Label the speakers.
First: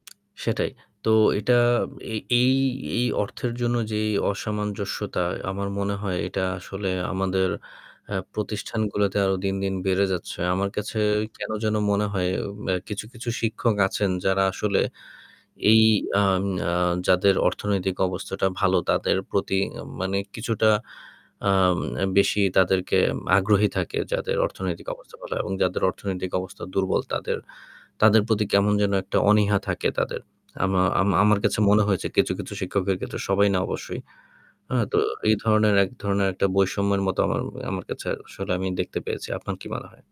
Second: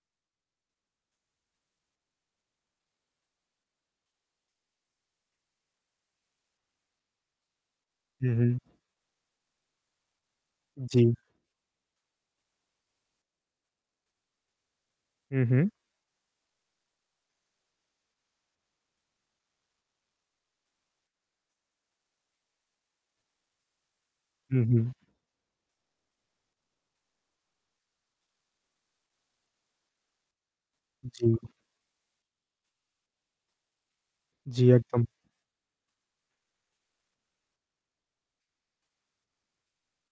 Speaker 1: সেটাই। তো এটা এ এই এই অর্থের জন্য যেই অসামঞ্জস্যতা আমার মনে হয় এটা আসলে আমাদের আ
Speaker 2: হু, হু।
Speaker 1: প্রতিষ্ঠানগুলাতে আরও দিন, দিন, বেড়ে যাচ্ছে। আমার কাছে
Speaker 2: জ্বী।
Speaker 1: কেন যেন মনে হয় ম্যা কিছু, কিছু, শিক্ষক আছেন যারা আসলে
Speaker 2: হু, হু।
Speaker 1: এই আন আ যাদের অর্থনৈতিক অবস্থাটা ভালো তাদের প্রতি মানে কিছুটা আ বেশি তাদেরকে আগ্রহী থাকে যাদের
Speaker 2: হু, হু।
Speaker 1: অর্থনৈতিক অবস্থা ভালো এবং যাদের অর্থনৈতিক অবস্থা দুর্বল তাদের, তাদের, প্রতি কেমন যেন একটা অনীহা থাকে তাদের। আমা আমা
Speaker 2: জ্বী।
Speaker 1: আমার কাছে মনে হয়েছে কিছু, কিছু, শিক্ষকের ক্ষেত্রে সবাই না অবশ্যই।
Speaker 2: জ্বী
Speaker 1: অ তো
Speaker 2: একদম।
Speaker 1: এই ধরনের এক ধরণের একটা বৈষম্যের মতো আমা আমার কাছে আসলে আমি দেখতে পেয়েছি। আপনার কি মনে হয়?